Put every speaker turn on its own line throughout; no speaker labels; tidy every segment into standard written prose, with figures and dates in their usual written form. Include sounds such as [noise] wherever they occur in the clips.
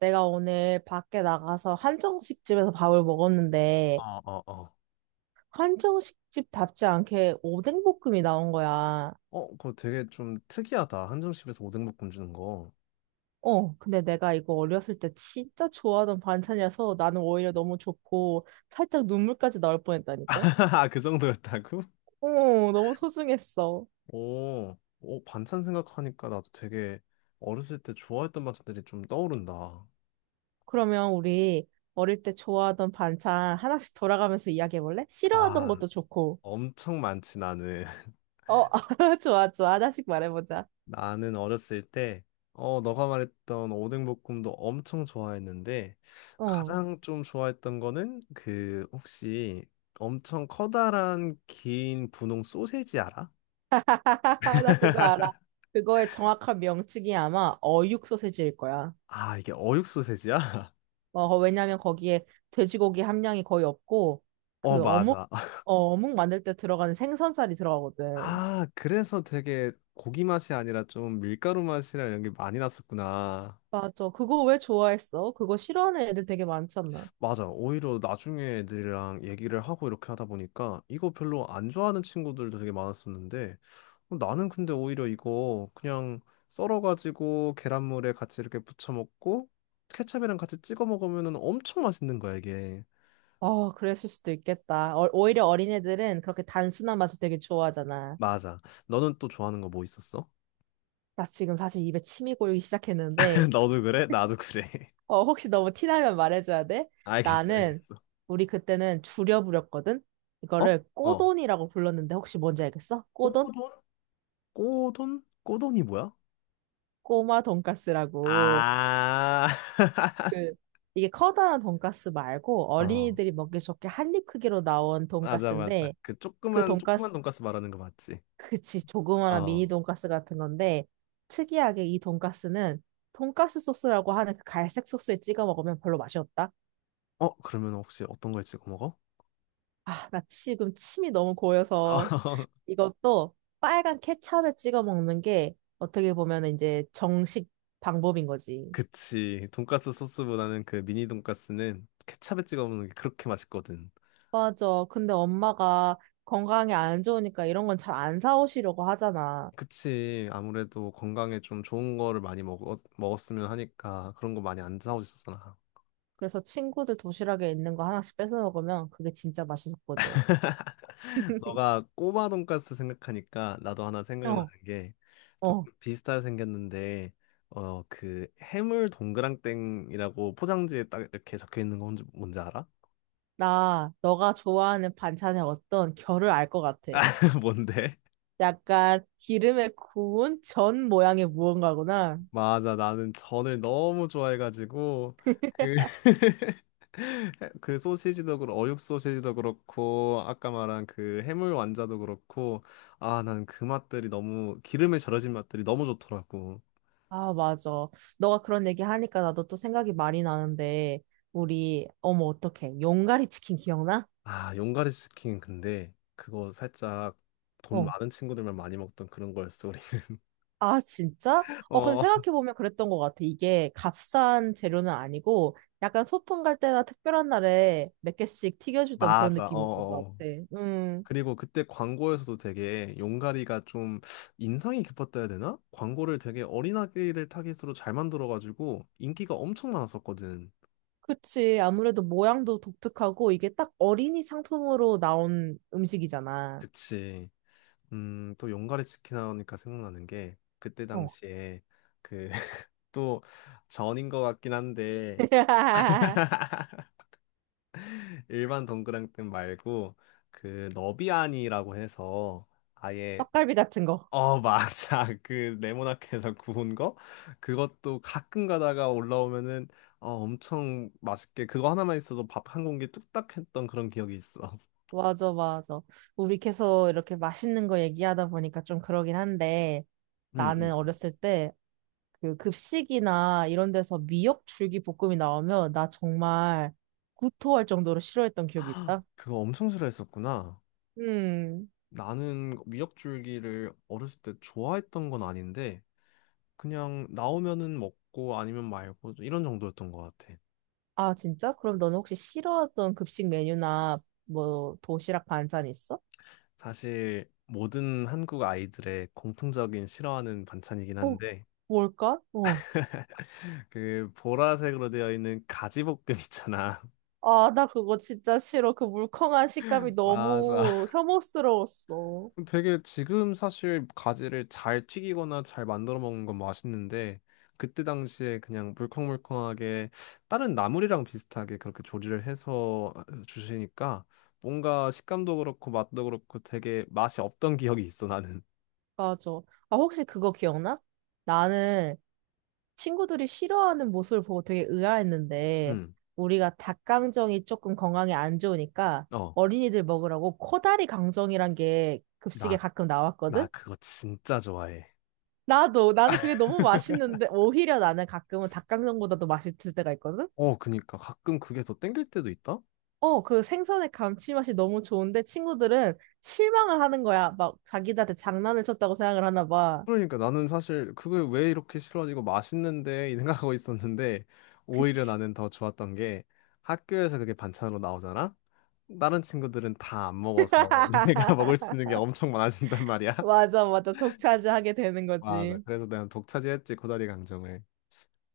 내가 오늘 밖에 나가서 한정식 집에서 밥을 먹었는데,
어, 어, 어.
한정식 집답지 않게 오뎅볶음이 나온 거야.
어, 그거 되게 좀 특이하다. 한정식에서 오뎅볶음 주는 거.
근데 내가 이거 어렸을 때 진짜 좋아하던 반찬이라서 나는 오히려 너무 좋고, 살짝 눈물까지 나올
[laughs]
뻔했다니까?
아, 그 정도였다고?
어, 너무 소중했어.
오, 오, 반찬 생각하니까 나도 되게 어렸을 때 좋아했던 반찬들이 좀 떠오른다.
그러면 우리 어릴 때 좋아하던 반찬 하나씩 돌아가면서 이야기해볼래? 싫어하던
아,
것도 좋고.
엄청 많지, 나는. [laughs]
어, [laughs] 좋아, 좋아. 하나씩 말해보자.
나는 어렸을 때, 너가 말했던 오뎅볶음도 엄청 좋아했는데,
어.
가장 좀 좋아했던 거는 그, 혹시 엄청 커다란 긴 분홍 소세지 알아?
[laughs] 나 그거 알아. 그거의 정확한 명칭이 아마 어육 소세지일 거야.
아, 이게 어육 소세지야? [laughs]
왜냐면 거기에 돼지고기 함량이 거의 없고,
어, 어,
그 어묵,
맞아.
어, 어묵 만들 때 들어가는 생선살이 들어가거든.
아, 그래서 되게 고기 맛이 아니라 좀 밀가루 맛이랑 이런 게 많이 났었구나.
맞아. 그거 왜 좋아했어? 그거 싫어하는 애들 되게 많잖아.
맞아. 오히려 나중에 애들이랑 얘기를 하고 이렇게 하다 보니까 이거 별로 안 좋아하는 친구들도 되게 많았었는데 어, 나는 근데 오히려 이거 그냥 썰어가지고 계란물에 같이 이렇게 부쳐 먹고 케첩이랑 같이 찍어 먹으면 엄청 맛있는 거야, 이게.
어, 그랬을 수도 있겠다. 어, 오히려 어린애들은 그렇게 단순한 맛을 되게 좋아하잖아.
맞아. 너는 또 좋아하는 거 뭐 있었어?
나 지금 사실 입에 침이 고이기 시작했는데,
[laughs] 너도 그래? 나도 그래. [laughs]
어, 혹시 너무 티나면 말해줘야 돼?
알겠어,
나는,
알겠어.
우리 그때는 줄여 부렸거든?
어?
이거를
어.
꼬돈이라고 불렀는데 혹시 뭔지 알겠어? 꼬돈?
꼬돈? 꼬돈? 꼬돈이 뭐야?
꼬마 돈까스라고.
아, [laughs]
그, 이게 커다란 돈까스 말고
어,
어린이들이 먹기 좋게 한 입 크기로 나온
맞아, 맞아.
돈까스인데
그
그
조그만, 조그만
돈까스,
돈가스 말하는 거 맞지?
그치, 조그마한 미니
어,
돈까스 같은 건데 특이하게 이 돈까스는 돈까스 소스라고 하는 그 갈색 소스에 찍어 먹으면 별로 맛이 없다.
어, 그러면 혹시 어떤 걸 찍어 먹어?
아, 나 지금 침이 너무 고여서.
어, [laughs]
이것도 빨간 케찹에 찍어 먹는 게 어떻게 보면 이제 정식 방법인 거지.
그치. 돈가스 소스보다는 그 미니 돈가스는 케찹에 찍어 먹는 게 그렇게 맛있거든.
맞아. 근데 엄마가 건강에 안 좋으니까 이런 건 잘 안 사오시려고 하잖아.
그치. 아무래도 건강에 좀 좋은 거를 많이 먹었으면 하니까 그런 거 많이 안 사오셨잖아.
그래서 친구들 도시락에 있는 거 하나씩 뺏어 먹으면 그게 진짜 맛있었거든.
너가 꼬마 돈까스 생각하니까 나도 하나 생각나는
어,
게
어.
조금 비슷하게 생겼는데 어 그 해물 동그랑땡이라고 포장지에 딱 이렇게 적혀 있는 건 뭔지 알아?
나 너가 좋아하는 반찬의 어떤 결을 알 것
[laughs]
같아.
아, 뭔데?
약간 기름에 구운 전 모양의 무언가구나.
맞아 나는 전을 너무 좋아해가지고 그 [laughs] 그 소시지도 그렇고 어육 소시지도 그렇고 아까 말한 그 해물 완자도 그렇고 아 난 그 맛들이 너무 기름에 절여진 맛들이 너무 좋더라고.
아, 맞아. 너가 그런 얘기 하니까 나도 또 생각이 많이 나는데, 우리, 어머, 어떡해. 용가리 치킨 기억나?
아, 용가리 치킨 근데 그거 살짝 돈
어.
많은 친구들만 많이 먹던 그런 거였어, 우리는.
아, 진짜?
[laughs]
근데
어,
생각해보면 그랬던 것 같아. 이게 값싼 재료는 아니고, 약간 소풍 갈 때나 특별한 날에 몇 개씩 튀겨주던 그런
맞아. 어,
느낌이었던
어.
것
어.
같아. 음,
그리고 그때 광고에서도 되게 용가리가 좀 인상이 깊었다 해야 되나? 광고를 되게 어린아이를 타깃으로 잘 만들어가지고 인기가 엄청 많았었거든.
그치. 아무래도 모양도 독특하고, 이게 딱 어린이 상품으로 나온 음식이잖아.
그치. 또 용가리 치킨 하니까 생각나는 게 그때
어.
당시에 그 [laughs] 또 전인 것 같긴 한데
[laughs]
일반 동그랑땡 말고 그 너비아니라고 해서 아예
떡갈비 같은 거.
어 맞아 [laughs] 그 네모나게에서 구운 거 그것도 가끔 가다가 올라오면은 어 엄청 맛있게 그거 하나만 있어도 밥 한 공기 뚝딱 했던 그런 기억이 있어.
맞아, 맞아. 우리 계속 이렇게 맛있는 거 얘기하다 보니까 좀 그러긴 한데,
응,
나는
응.
어렸을 때 그 급식이나 이런 데서 미역 줄기볶음이 나오면 나 정말 구토할 정도로 싫어했던 기억이
[gasps]
있다.
그거 엄청 싫어했었구나.
음.
나는 미역줄기를 어렸을 때 좋아했던 건 아닌데 그냥 나오면은 먹고 아니면 말고 이런 정도였던 것 같아.
아, 진짜? 그럼 너는 혹시 싫어했던 급식 메뉴나 뭐 도시락 반찬 있어?
사실 모든 한국 아이들의 공통적인 싫어하는 반찬이긴
어,
한데
뭘까? 어.
그 보라색으로 되어 있는 가지볶음 있잖아.
아, 나 그거 진짜 싫어. 그 물컹한 식감이
[laughs] 맞아.
너무 혐오스러웠어.
되게 지금 사실 가지를 잘 튀기거나 잘 만들어 먹는 건 맛있는데 그때 당시에 그냥 물컹물컹하게 다른 나물이랑 비슷하게 그렇게 조리를 해서 주시니까 뭔가 식감도 그렇고 맛도 그렇고 되게 맛이 없던 기억이 있어 나는.
맞아. 아, 혹시 그거 기억나? 나는 친구들이 싫어하는 모습을 보고 되게 의아했는데,
응.
우리가 닭강정이 조금 건강에 안 좋으니까
어.
어린이들 먹으라고 코다리 강정이란 게 급식에
나
가끔
나
나왔거든?
그거 진짜 좋아해.
나도, 나는 그게 너무 맛있는데, 오히려 나는 가끔은 닭강정보다도 맛있을 때가 있거든?
어, 그니까 가끔 그게 더 땡길 때도 있다?
어, 그 생선의 감칠맛이 너무 좋은데 친구들은 실망을 하는 거야. 막 자기들한테 장난을 쳤다고 생각을 하나 봐.
그러니까 나는 사실 그게 왜 이렇게 싫어하지? 이거 맛있는데 이 생각하고 있었는데 오히려
그치.
나는 더 좋았던 게 학교에서 그게 반찬으로 나오잖아? 다른 친구들은 다 안 먹어서 [laughs] 내가 먹을
[laughs]
수 있는 게 엄청 많아진단 말이야. [laughs]
맞아, 맞아. 독차지하게 되는
맞아.
거지.
그래서 내가 독차지했지 코다리 강정을.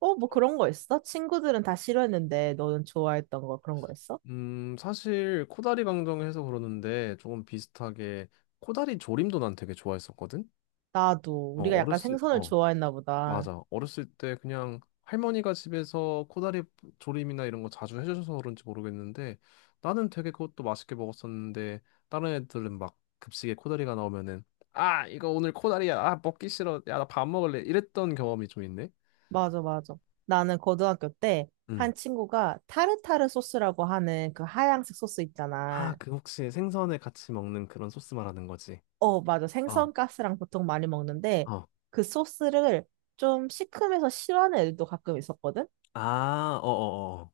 어, 뭐 그런 거 있어? 친구들은 다 싫어했는데 너는 좋아했던 거 그런 거 있어?
사실 코다리 강정해서 그러는데 조금 비슷하게 코다리 조림도 난 되게 좋아했었거든.
나도.
어,
우리가 약간
어렸을
생선을
어.
좋아했나 보다.
맞아. 어렸을 때 그냥 할머니가 집에서 코다리 조림이나 이런 거 자주 해주셔서 그런지 모르겠는데 나는 되게 그것도 맛있게 먹었었는데 다른 애들은 막 급식에 코다리가 나오면은 아 이거 오늘 코다리야 아 먹기 싫어 야 나 밥 먹을래 이랬던 경험이 좀 있네.
맞아, 맞아. 나는 고등학교 때
응.
한 친구가 타르타르 소스라고 하는 그 하얀색 소스
아
있잖아.
그 혹시 생선에 같이 먹는 그런 소스 말하는 거지?
어, 맞아.
어,
생선가스랑 보통 많이 먹는데
어.
그 소스를 좀 시큼해서 싫어하는 애들도 가끔 있었거든?
아, 어어어.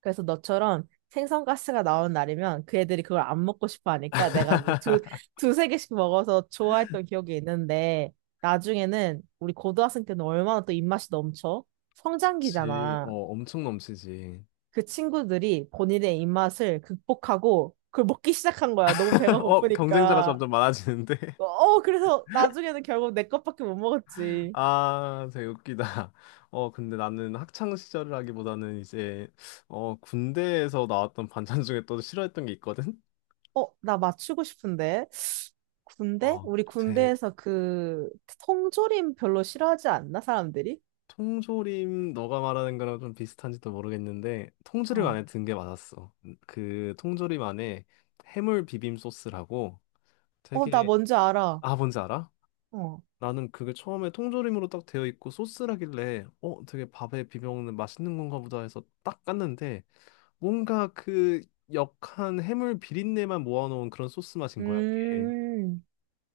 그래서 너처럼 생선가스가 나오는 날이면 그 애들이 그걸 안 먹고 싶어 하니까 내가 뭐 두,
[laughs]
두세 개씩 먹어서 좋아했던 기억이 있는데 나중에는 우리 고등학생 때는 얼마나 또 입맛이 넘쳐?
그치.
성장기잖아.
어 엄청 넘치지.
그 친구들이 본인의 입맛을 극복하고 그걸 먹기 시작한 거야. 너무 배가
[laughs] 어 경쟁자가
고프니까.
점점 많아지는데.
어, 그래서 나중에는 결국 내 것밖에 못 먹었지.
아, 되게 웃기다. [laughs] 어, 근데 나는 학창 시절을 하기보다는 이제 어, 군대에서 나왔던 반찬 중에 또 싫어했던 게 있거든.
어, 나 맞추고 싶은데. 군대?
어,
우리
제,
군대에서 그 통조림 별로 싫어하지 않나, 사람들이?
통조림 너가 말하는 거랑 좀 비슷한지도 모르겠는데 통조림
어.
안에 든 게 맞았어. 그 통조림 안에 해물 비빔 소스라고
어, 나
되게
뭔지 알아.
아 뭔지 알아?
어.
나는 그게 처음에 통조림으로 딱 되어 있고 소스라길래 어 되게 밥에 비벼 먹는 맛있는 건가 보다 해서 딱 깠는데 뭔가 그 역한 해물 비린내만 모아놓은 그런 소스 맛인 거야, 이게.
음,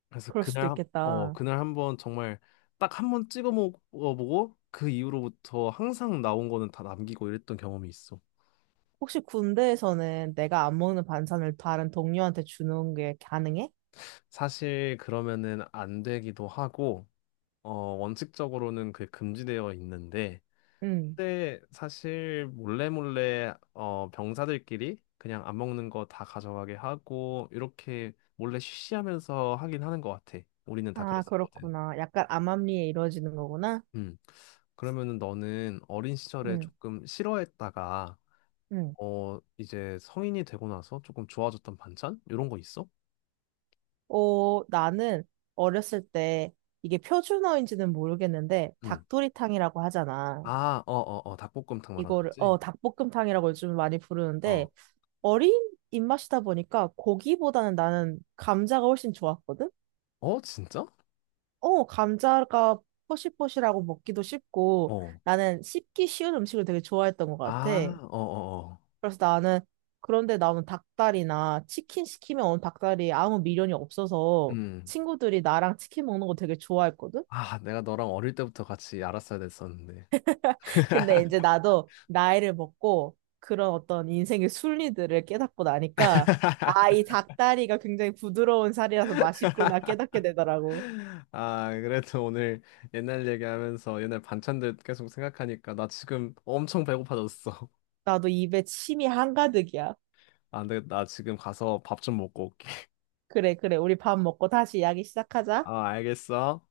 그래서
그럴 수도 있겠다.
그날 한번 정말 딱 한번 찍어 먹어보고 그 이후로부터 항상 나온 거는 다 남기고 이랬던 경험이 있어.
혹시 군대에서는 내가 안 먹는 반찬을 다른 동료한테 주는 게 가능해?
사실 그러면은 안 되기도 하고, 어, 원칙적으로는 그게 금지되어 있는데,
응.
그때 사실 몰래 몰래 어 병사들끼리 그냥 안 먹는 거 다 가져가게 하고 이렇게 몰래 쉬쉬하면서 하긴 하는 것 같아. 우리는 다
아,
그랬었거든.
그렇구나. 약간 암암리에 이루어지는 거구나.
음. 그러면은 너는 어린 시절에
응,
조금 싫어했다가
응.
어 이제 성인이 되고 나서 조금 좋아졌던 반찬 이런 거 있어?
어, 나는 어렸을 때 이게 표준어인지는 모르겠는데
음.
닭도리탕이라고 하잖아.
아, 어, 어, 어, 닭볶음탕 말하는
이거를
거지?
어 닭볶음탕이라고 요즘 많이
어.
부르는데 어린 입맛이다 보니까 고기보다는 나는 감자가 훨씬 좋았거든.
어, 진짜?
어 감자가 포실포실하고 먹기도 쉽고
어.
나는 씹기 쉬운 음식을 되게 좋아했던 것 같아.
아, 어, 어, 어.
그래서 나는 그런데 나오는 닭다리나 치킨 시키면 오는 닭다리 아무 미련이 없어서
음.
친구들이 나랑 치킨 먹는 거 되게 좋아했거든.
아, 내가 너랑 어릴 때부터 같이 알았어야 됐었는데.
근데
[laughs]
이제 나도 나이를 먹고 그런 어떤 인생의 순리들을 깨닫고 나니까 아, 이
[laughs]
닭다리가 굉장히 부드러운 살이라서 맛있구나 깨닫게 되더라고.
아, 그래도 오늘 옛날 얘기하면서 옛날 반찬들 계속 생각하니까 나 지금 엄청 배고파졌어. [laughs]
나도 입에 침이 한가득이야.
아, 근데 나 지금 가서 밥 좀 먹고 올게.
그래, 그래. 우리 밥 먹고 다시 이야기 시작하자.
아, 알겠어.